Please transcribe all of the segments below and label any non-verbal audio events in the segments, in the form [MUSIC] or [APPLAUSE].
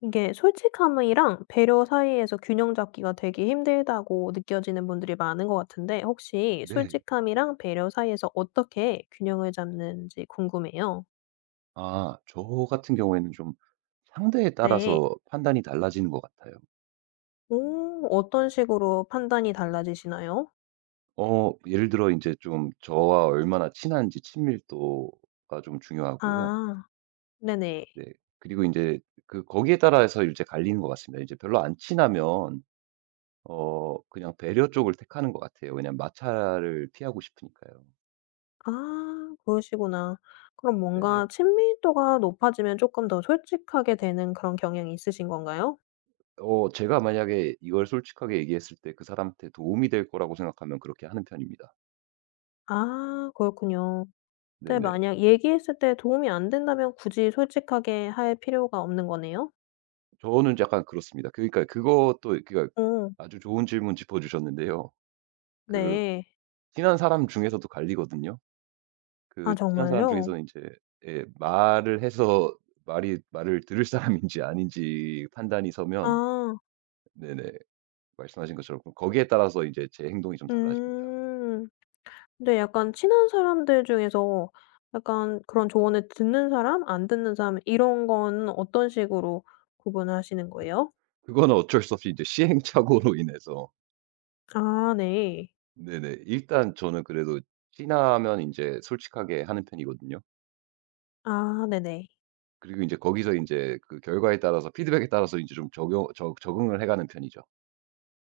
이게 솔직함이랑 배려 사이에서 균형 잡기가 되게 힘들다고 느껴지는 분들이 많은 것 같은데 혹시 네. 솔직함이랑 배려 사이에서 어떻게 균형을 잡는지 궁금해요. 저 같은 경우에는 좀 상대에 네. 따라서 판단이 달라지는 것 같아요. 오, 어떤 식으로 판단이 달라지시나요? 예를 들어 이제 좀 저와 얼마나 친한지 친밀도가 좀 중요하고요. 아, 네네. 네. 그리고 이제 그 거기에 따라서 이제 갈리는 것 같습니다. 이제 별로 안 친하면 그냥 배려 쪽을 택하는 것 같아요. 왜냐면 마찰을 피하고 싶으니까요. 아, 그러시구나. 그럼 네네. 뭔가 친밀도가 높아지면 조금 더 솔직하게 되는 그런 경향이 있으신 건가요? 제가 만약에 이걸 솔직하게 얘기했을 때 그 사람한테 도움이 될 거라고 생각하면 그렇게 하는 편입니다. 아, 그렇군요. 근데 네네. 만약 얘기했을 때 도움이 안 된다면 굳이 솔직하게 할 필요가 없는 거네요? 저는 약간 그렇습니다. 그러니까 그것도 그러니까 어 아주 좋은 질문 짚어 주셨는데요. 그 네. 친한 사람 중에서도 갈리거든요. 아, 그 친한 사람 정말요? 중에서는 이제 예 말을 해서 말이 말을 들을 사람인지 아닌지 판단이 서면 아, 네네 말씀하신 것처럼 그럼 거기에 따라서 이제 제 행동이 좀 달라집니다. 음. 근데 약간 친한 사람들 중에서 약간 그런 조언을 듣는 사람, 안 듣는 사람 이런 건 어떤 식으로 구분하시는 거예요? 그거는 어쩔 수 없이 이제 시행착오로 인해서 아, 네. 네네 일단 저는 그래도 친하면 이제 솔직하게 하는 편이거든요. 아, 네네. 그리고 이제 거기서 인제 그 결과에 따라서 피드백에 따라서 인제 좀 적용 적 적응을 해 가는 편이죠.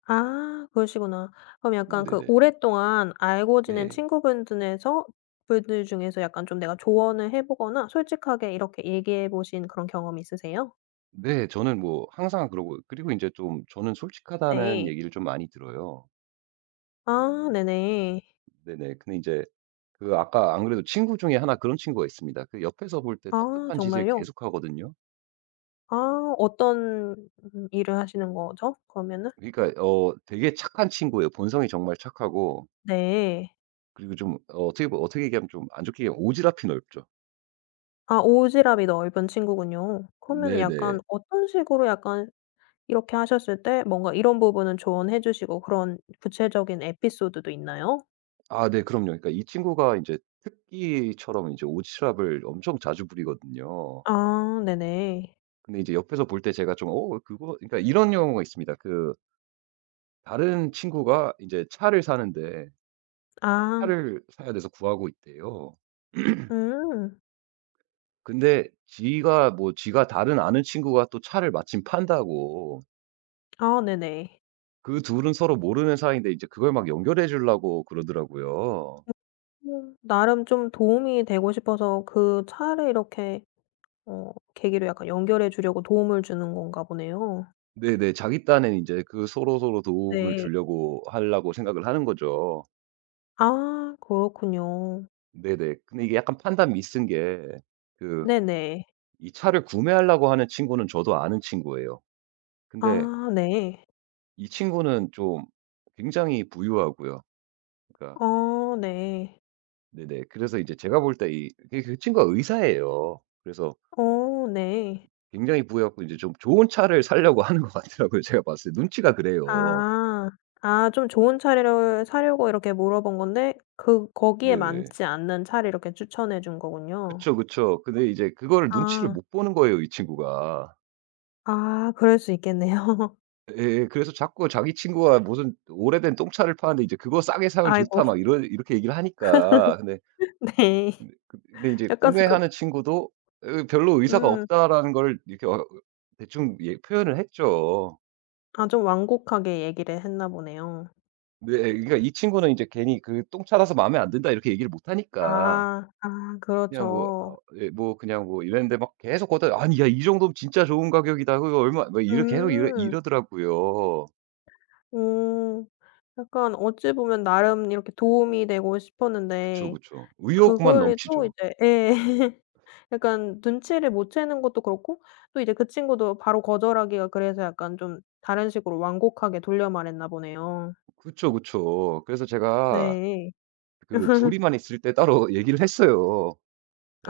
아, 그러시구나. 그럼 약간 그 네네네. 오랫동안 알고 지낸 네. 친구분들에서 분들 중에서 약간 좀 내가 조언을 해 보거나 솔직하게 이렇게 얘기해 보신 그런 경험이 있으세요? 네. 저는 뭐 항상 그러고 그리고 인제 좀 저는 솔직하다는 네. 얘기를 좀 많이 들어요. 아, 네네. 네네. 근데 인제 그 아까 안 그래도 친구 중에 하나 그런 친구가 있습니다. 그 옆에서 볼 때 아, 답답한 짓을 정말요? 계속하거든요. 아, 어떤, 음, 일을 하시는 거죠? 그러면은? 그러니까 되게 착한 친구예요. 본성이 정말 착하고 네. 그리고 좀 어떻게 얘기하면 좀 안 좋게 얘기하면 오지랖이 넓죠. 아, 오지랖이 넓은 친구군요. 그러면은 약간 네네. 어떤 식으로 약간 이렇게 하셨을 때 뭔가 이런 부분은 조언해 주시고 그런 구체적인 에피소드도 있나요? 아 네 그럼요. 그러니까 이 친구가 이제 특기처럼 이제 오지랖을 엄청 자주 부리거든요. 아, 네네. 근데 이제 옆에서 볼 때 제가 좀 "어 그거" 그러니까 이런 경우가 있습니다. 그 다른 친구가 이제 차를 사는데 아, 차를 사야 돼서 구하고 있대요. 음. 근데 지가 다른 아는 친구가 또 차를 마침 판다고 아, 네네. 그 둘은 서로 모르는 사이인데 이제 그걸 막 연결해 주려고 그러더라고요. 음, 나름 좀 도움이 되고 싶어서 그 차를 이렇게 어 계기로 약간 연결해 주려고 도움을 주는 건가 보네요. 네네. 자기 딴엔 이제 그 서로서로 도움을 네. 주려고 하려고 생각을 하는 거죠. 아, 그렇군요. 네네. 근데 이게 약간 판단 미스인 게 그 네네. 이 차를 구매하려고 하는 친구는 저도 아는 친구예요. 근데 아, 네. 이 친구는 좀 굉장히 부유하고요. 그러니까 어, 네. 네네. 그래서 이제 제가 볼 때 이 그 그 친구가 의사예요. 그래서 어, 네. 굉장히 부유해 고 이제 좀 좋은 차를 사려고 [LAUGHS] 하는 것 같더라고요, 제가 봤을 때. 눈치가 그래요. 아. 아, 좀 좋은 차를 사려고 이렇게 물어본 건데 그 거기에 네네. 맞지 않는 차를 이렇게 추천해 준 거군요. 그쵸, 그쵸. 근데 이제 그거를 눈치를 아. 못 보는 거예요, 이 친구가. 아, 그럴 수 있겠네요. [LAUGHS] 예예. 그래서 자꾸 자기 친구가 무슨 오래된 똥차를 파는데 이제 "그거 싸게 사면 좋다." 아이고. 막 이런 이렇게 얘기를 하니까. 근데 네. 근데 근데 근데 제 약간 그, 구매하는 친구도 으 별로 의사가 음, 없다라는 걸 이렇게 대충 예 표현을 했죠. 아, 좀 완곡하게 얘기를 했나 보네요. 네 예 그러니까 이 친구는 이제 괜히 그 "똥차라서 마음에 안 든다." 이렇게 얘기를 못 하니까 아. 아, 그냥 그렇죠. 그냥 뭐 이랬는데 막 계속 거기다 "아니 야 이 정도면 진짜 좋은 가격이다. 그거 얼마" 막 이러 계속 이러 음. 이러더라고요. 오, 약간 어찌 보면 나름 이렇게 도움이 되고 그쵸, 싶었는데 그쵸. 의욕만 그거를 또 넘치죠. 이제 예. [LAUGHS] 약간 눈치를 못 채는 것도 그렇고 또 이제 그 친구도 바로 거절하기가 그래서 약간 좀 다른 식으로 완곡하게 돌려 말했나 보네요. 그쵸, 그쵸. 그래서 제가 네. 그 둘이만 있을 때 따로 [LAUGHS] 얘기를 했어요.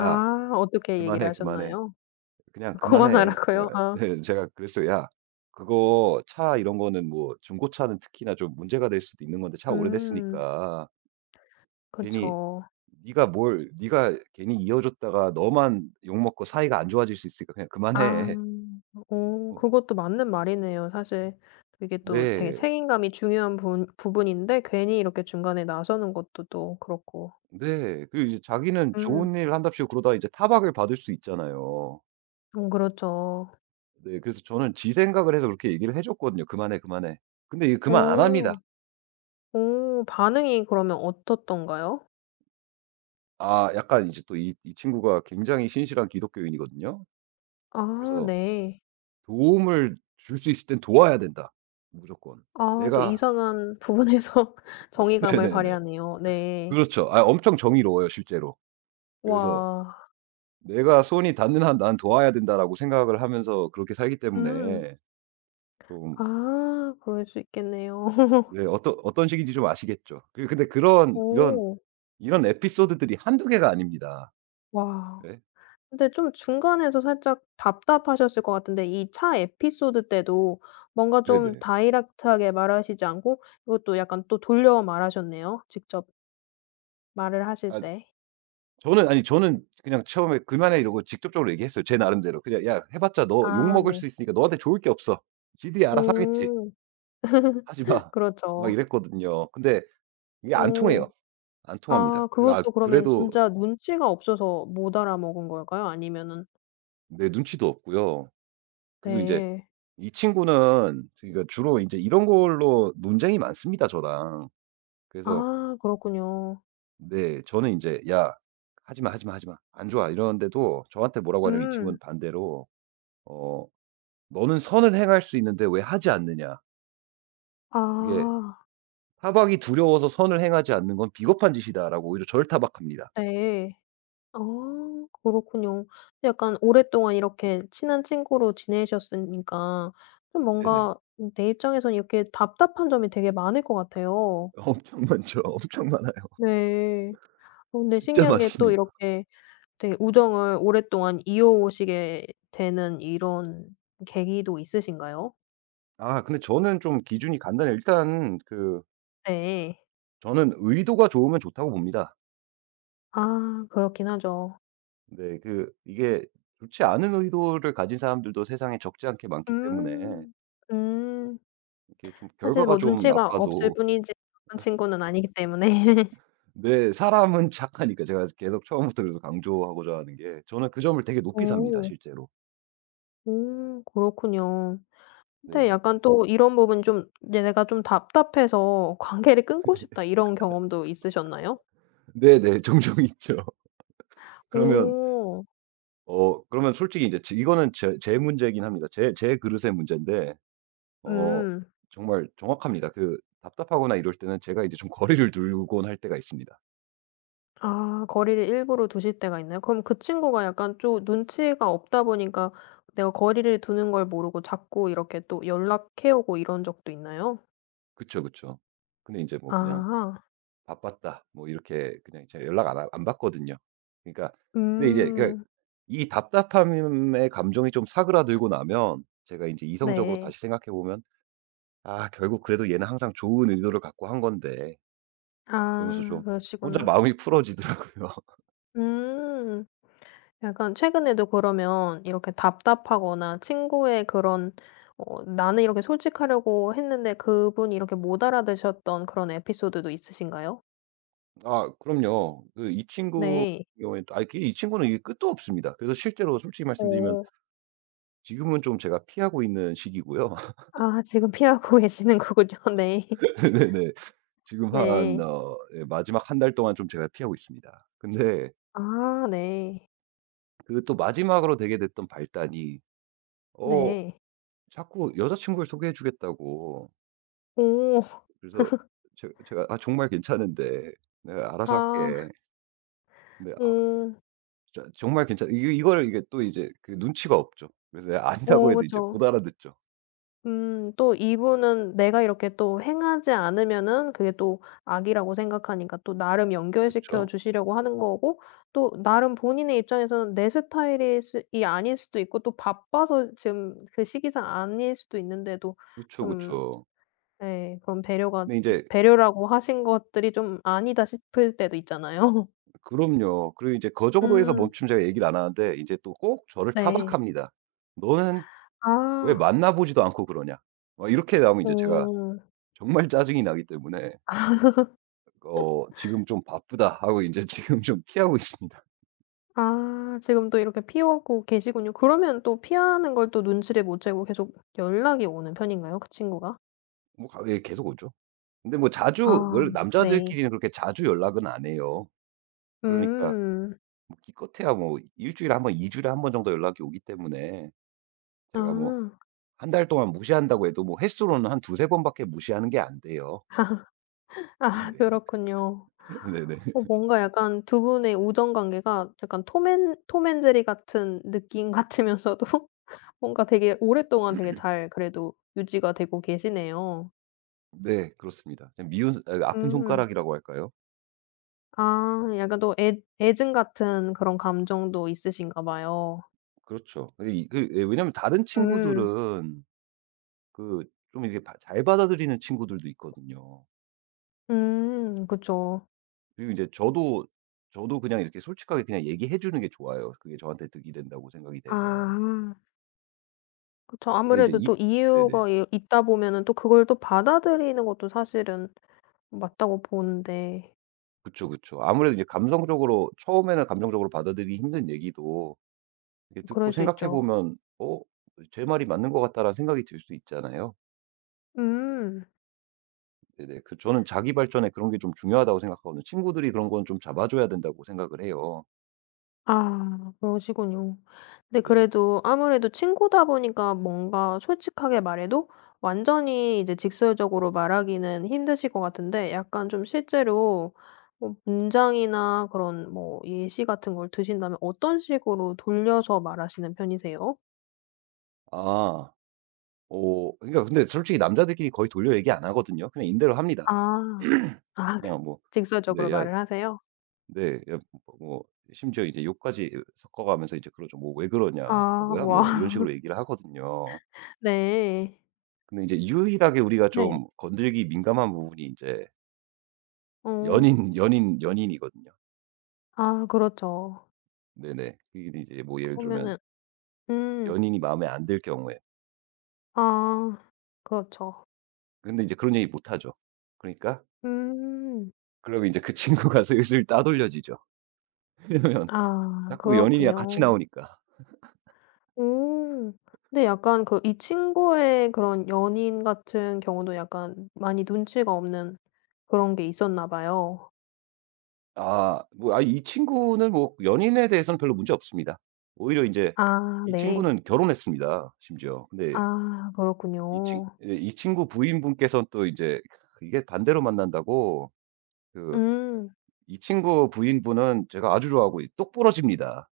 "야 어떻게 얘기를 그만해, 그만해. 하셨나요? 그냥 그만해." 제가 [LAUGHS] 그만하라고요? [LAUGHS] 아, 네 제가 그랬어요. "야 그거 차 이런 거는 뭐 중고차는 특히나 좀 문제가 될 수도 있는 건데 차 음, 오래됐으니까 괜히 그쵸. 네가 괜히 이어줬다가 너만 욕먹고 사이가 안 좋아질 수 있으니까 그냥 아, 그만해." 어, 어 그것도 맞는 말이네요. 사실 이게 또 되게 네. 책임감이 중요한 부분 부분인데 괜히 이렇게 중간에 나서는 것도 또 그렇고. 네. 그리고 이제 자기는 음. 좋은 일을 한답시고 그러다가 이제 타박을 받을 수 있잖아요. 음, 그렇죠. 네. 그래서 저는 지 생각을 해서 그렇게 얘기를 해 줬거든요. "그만해, 그만해." 근데 얘 그만 안 어. 합니다. 어, 반응이 그러면 어떻던가요? 아 약간 이제 또 이 친구가 굉장히 신실한 기독교인이거든요. 아, 그래서 네. 도움을 줄 수 있을 땐 도와야 된다, 무조건. 아, 또 내가 이상한 [LAUGHS] 부분에서 [LAUGHS] 정의감을 네네네. 발휘하네요. 네. 그렇죠. 아 엄청 정의로워요, 실제로. 그래서 와. '내가 손이 닿는 한 난 도와야 된다.'라고 생각을 하면서 그렇게 살기 음. 때문에 좀 아, 그럴 수 있겠네요. [LAUGHS] 네 어떤 식인지 좀 아시겠죠. 그 근데 그런 이런 오. 이런 에피소드들이 한두 개가 아닙니다. 와. 네. 근데 좀 중간에서 살짝 답답하셨을 것 같은데 이 차 에피소드 때도 뭔가 좀 네네. 다이렉트하게 말하시지 않고 이것도 약간 또 돌려 말하셨네요, 직접 말을 하실 아 때. 저는 아니 저는 그냥 처음에 "그만해." 이러고 직접적으로 얘기했어요, 제 나름대로. 그냥 "야 해 봤자 너 아, 욕먹을 네. 수 있으니까 너한테 좋을 게 없어. 지들이 알아서 하겠지. 오. 하지 마." 막 그렇죠. 이랬거든요. 근데 이게 안 오. 통해요. 안 통합니다. 아, 그 아 그것도 그러면 그래도 진짜 눈치가 없어서 못 알아먹은 걸까요? 아니면은, 네 눈치도 없고요. 그리고 인제 네. 이 친구는 그러니까 주로 인제 이런 걸로 논쟁이 많습니다, 저랑. 그래서 아, 그렇군요. 네 저는 인제 "야 하지 마, 하지 마, 하지 마. 안 좋아." 이러는데도 저한테 뭐라고 하냐면 이 친구는 음. 반대로 어 "너는 선을 행할 수 있는데 왜 하지 않느냐. 아, 그게 타박이 두려워서 선을 행하지 않는 건 비겁한 짓이다."라고 오히려 저를 타박합니다. 네. 아, 그렇군요. 약간 오랫동안 이렇게 친한 친구로 지내셨으니까 좀 네네. 뭔가 [LAUGHS] 내 입장에선 이렇게 답답한 점이 되게 많을 것 같아요. 엄청 많죠. 엄청 많아요. 네. 어, [LAUGHS] 근데 진짜 신기한 게 또 많습니다. 이렇게 되게 우정을 오랫동안 이어오시게 되는 이런 계기도 있으신가요? 아 근데 저는 좀 기준이 간단해요. 일단 그 네. 저는 의도가 좋으면 좋다고 봅니다. 아, 그렇긴 하죠. 네 그 이게 좋지 않은 의도를 가진 사람들도 세상에 적지 않게 많기 때문에 음. 음. 이게 좀 사실 결과가 뭐 좀 눈치가 없을 나빠도 뿐이지 그런 친구는 아니기 때문에. [LAUGHS] 네 사람은 [LAUGHS] 착하니까 제가 계속 처음부터 그래서 강조하고자 하는 게 저는 그 점을 되게 높이 삽니다 오, 실제로. 음, 그렇군요. 근데 네네. 약간 또 이런 부분 좀 내가 좀 답답해서 관계를 끊고 싶다.' 이런 경험도 있으셨나요? 네네. [LAUGHS] 종종 있죠. 그러면 오. 그러면 솔직히 인제 제 이거는 제 문제이긴 합니다. 제 그릇의 문제인데 어 음. 정말 정확합니다. 그 답답하거나 이럴 때는 제가 이제 좀 [LAUGHS] 거리를 두곤 할 때가 있습니다. 아, 거리를 일부러 두실 때가 있나요? 그럼 그 친구가 약간 좀 눈치가 없다 보니까 내가 거리를 두는 걸 모르고 자꾸 이렇게 또 연락해 오고 이런 적도 있나요? 그쵸, 그쵸. 근데 인제 뭐 그냥 아. "바빴다." 뭐 이렇게 그냥 제가 연락 안 하 안 받거든요. 그러니까 근데 이제 그러니까 음. 이 답답함의 감정이 좀 사그라들고 나면 제가 인제 이성적으로 네. 다시 생각해 보면 '아 결국 그래도 얘는 항상 좋은 의도를 갖고 한 건데' 그러면서 아, 좀 혼자 그러시구나. 마음이 풀어지더라고요. [LAUGHS] 음. 약간 최근에도 그러면 이렇게 답답하거나 친구의 그런 어 나는 이렇게 솔직하려고 했는데 그분이 이렇게 못 알아들으셨던 그런 에피소드도 있으신가요? 아 그럼요. 그 이 친구 네. 같은 경우에는 또 아이 그 이 친구는 이게 끝도 없습니다. 그래서 실제로 솔직히 말씀드리면 오. 지금은 좀 제가 피하고 있는 시기고요. 아, 지금 피하고 계시는 거군요. [LAUGHS] 네. [LAUGHS] 네네. 지금 한 네. 마지막 한 달 동안 좀 제가 피하고 있습니다. 근데 아, 네. 그 또 마지막으로 되게 됐던 발단이 어 네. 자꾸 여자친구를 소개해 주겠다고 오. 그래서 제가 정말 괜찮은데 내가 알아서 아. 할게." 아 음. 저 정말 괜찮 이거 이거를 이게 또 이제 그 눈치가 없죠. 그래서 아니라고 오, 어, 해도 이제 그쵸. 못 알아듣죠. 음, 또 이분은 내가 이렇게 또 행하지 않으면은 그게 또 악이라고 생각하니까 또 나름 연결시켜 그쵸. 주시려고 하는 거고 또 나름 본인의 입장에서는 내 스타일이 스 이 아닐 수도 있고 또 바빠서 지금 그 시기상 아닐 수도 있는데도 그쵸, 좀 그쵸. 예 그런 배려가 근데 이제 배려라고 하신 것들이 좀 아니다 싶을 때도 있잖아요. 그럼요. 그리고 이제 그 [LAUGHS] 정도에서 음. 멈춤 제가 얘기를 안 하는데 이제 또 꼭 저를 네. 타박합니다. "너는 왜 아. 만나 보지도 않고 그러냐?" 막 이렇게 나오면 이제 제가 음. 정말 짜증이 나기 때문에 "지금 좀 바쁘다." 하고 이제 [LAUGHS] 지금 좀 피하고 있습니다. 아, 지금 또 이렇게 피하고 계시군요. 그러면 또 피하는 걸 또 눈치를 못 채고 계속 연락이 오는 편인가요? 그 친구가? 뭐 가 예 계속 오죠. 근데 뭐 자주 아, 원래 네. 남자들끼리는 그렇게 자주 연락은 안 해요. 그러니까 음. 기껏해야 뭐 일주일에 한 번, 2주일 주일에 한 번 정도 연락이 오기 때문에 아. 제가 뭐 [LAUGHS] 한 달 동안 무시한다고 해도 뭐 횟수로는 한 두세 번밖에 무시하는 게 안 돼요. 아, 그렇군요. [LAUGHS] 네네. 어, 뭔가 약간 두 분의 우정 관계가 약간 톰앤 제리 같은 느낌 같으면서도 [LAUGHS] 뭔가 되게 오랫동안 되게 잘 그래도 유지가 되고 계시네요. 네 그렇습니다. 그냥 미운 아 아픈 음. 손가락이라고 할까요? 아, 약간 또 애 애증 같은 그런 감정도 있으신가 봐요. 그렇죠. 그 이 그 예 왜냐면 다른 음. 친구들은 그 좀 이게 잘 받아들이는 친구들도 있거든요. 음, 그쵸. 그리고 이제 저도 그냥 이렇게 솔직하게 그냥 얘기해 주는 게 좋아요, 그게 저한테 득이 된다고 생각이 아, 되면. 그쵸. 근데 이제 아무래도 이 또 네네. 이유가 이 있다 보면은 또 그걸 또 받아들이는 것도 사실은 맞다고 보는데, 그쵸, 그쵸. 아무래도 이제 감성적으로 처음에는 감정적으로 받아들이기 힘든 얘기도 이게 듣고 그럴 수 생각해 있죠. 보면 '어 제 말이 맞는 것 같다.'라는 생각이 들 수 있잖아요. 음. 네네. 그 저는 자기 발전에 그런 게 좀 중요하다고 생각하거든요. 친구들이 그런 건 좀 잡아 줘야 된다고 생각을 해요. 아, 그러시군요. 근데 네네. 그래도 아무래도 친구다 보니까 뭔가 솔직하게 말해도 완전히 이제 직설적으로 말하기는 힘드실 것 같은데 약간 좀 실제로 뭐 문장이나 그런 뭐 예시 같은 걸 드신다면 어떤 식으로 돌려서 말하시는 편이세요? 아. 어 그러니까 근데 솔직히 남자들끼리 거의 돌려 얘기 안 하거든요. 그냥 인대로 합니다. 아. 아, 그 그냥 뭐 "네. 직설적으로 야 말을 하세요? 네. 야 뭐" 심지어 이제 욕까지 섞어 가면서 이제 그러죠. "뭐 왜 그러냐." 아, "뭐 바보야?" 뭐 이런 와. 식으로 얘기를 하거든요. [LAUGHS] 네. 근데 이제 유일하게 우리가 네. 좀 건들기 민감한 부분이 이제 어. 연인이거든요. 아, 그렇죠. 네네. 이게 이제 뭐 예를 들면 그러면은, 음. 연인이 마음에 안 들 경우에. 아, 그렇죠. 근데 이제 그런 얘기 못 하죠. 그러니까 음. 그러면 이제 그 친구가 슬슬 [LAUGHS] 따돌려지죠. 왜냐면 아, 자꾸 연인이랑 같이 그렇군요. 나오니까. 오. 근데 약간 그 이 친구의 그런 연인 같은 경우도 약간 많이 눈치가 없는 그런 게 있었나 봐요. 이 친구는 뭐 연인에 대해서는 별로 문제 없습니다. 오히려 이제 아, 이 네. 친구는 결혼했습니다, 심지어. 근데 아, 이 친 그렇군요. 예 이 친구 부인분께서는 또 이제 이게 반대로 만난다고 그 음. 이 친구 부인분은 제가 아주 좋아하고 똑부러집니다.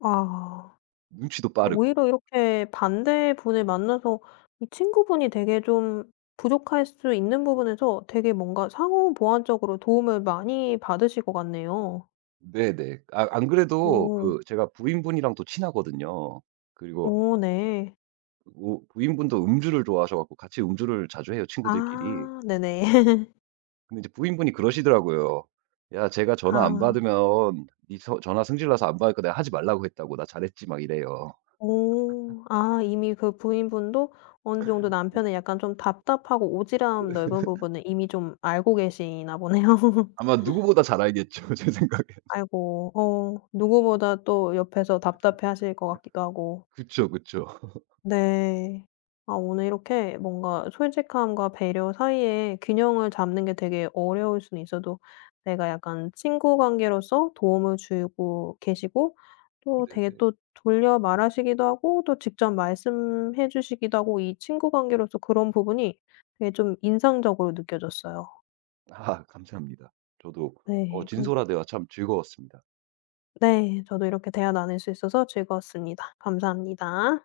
아. 눈치도 빠르고. 오히려 이렇게 반대분을 만나서 이 친구분이 되게 좀 부족할 수 있는 부분에서 되게 뭔가 상호 보완적으로 도움을 많이 받으실 것 같네요. 네네. 아 안 그래도 오. 그 제가 부인분이랑 또 친하거든요. 그리고 오, 네. 부인분도 음주를 좋아하셔 갖고 같이 음주를 자주 해요, 친구들끼리. 아, 네네. [LAUGHS] 근데 이제 부인분이 그러시더라고요. "야 제가 전화 안 아. 받으면 니 서 전화 승질나서 안 받을거까 내가 하지 말라고 했다고. 나 잘했지." 막 이래요. 오. 아, 이미 그 부인분도 어느 정도 남편의 약간 좀 답답하고 오지랖 넓은 부분을 이미 좀 알고 계시나 보네요. [LAUGHS] 아마 누구보다 잘 알겠죠, [LAUGHS] 제 생각에. 아이고, 어, 누구보다 또 옆에서 답답해하실 것 같기도 하고. 그쵸, 그쵸. 네. 아, 오늘 이렇게 뭔가 솔직함과 배려 사이에 균형을 잡는 게 되게 어려울 수는 있어도 내가 약간 친구 관계로서 도움을 주고 계시고 또 되게 네네. 또 돌려 말하시기도 하고 또 직접 말씀해 주시기도 하고 이 친구 관계로서 그런 부분이 되게 좀 인상적으로 느껴졌어요. 아 감사합니다. 저도 네. 그. 진솔한 대화 참 즐거웠습니다. 네. 저도 이렇게 대화 나눌 수 있어서 즐거웠습니다. 감사합니다.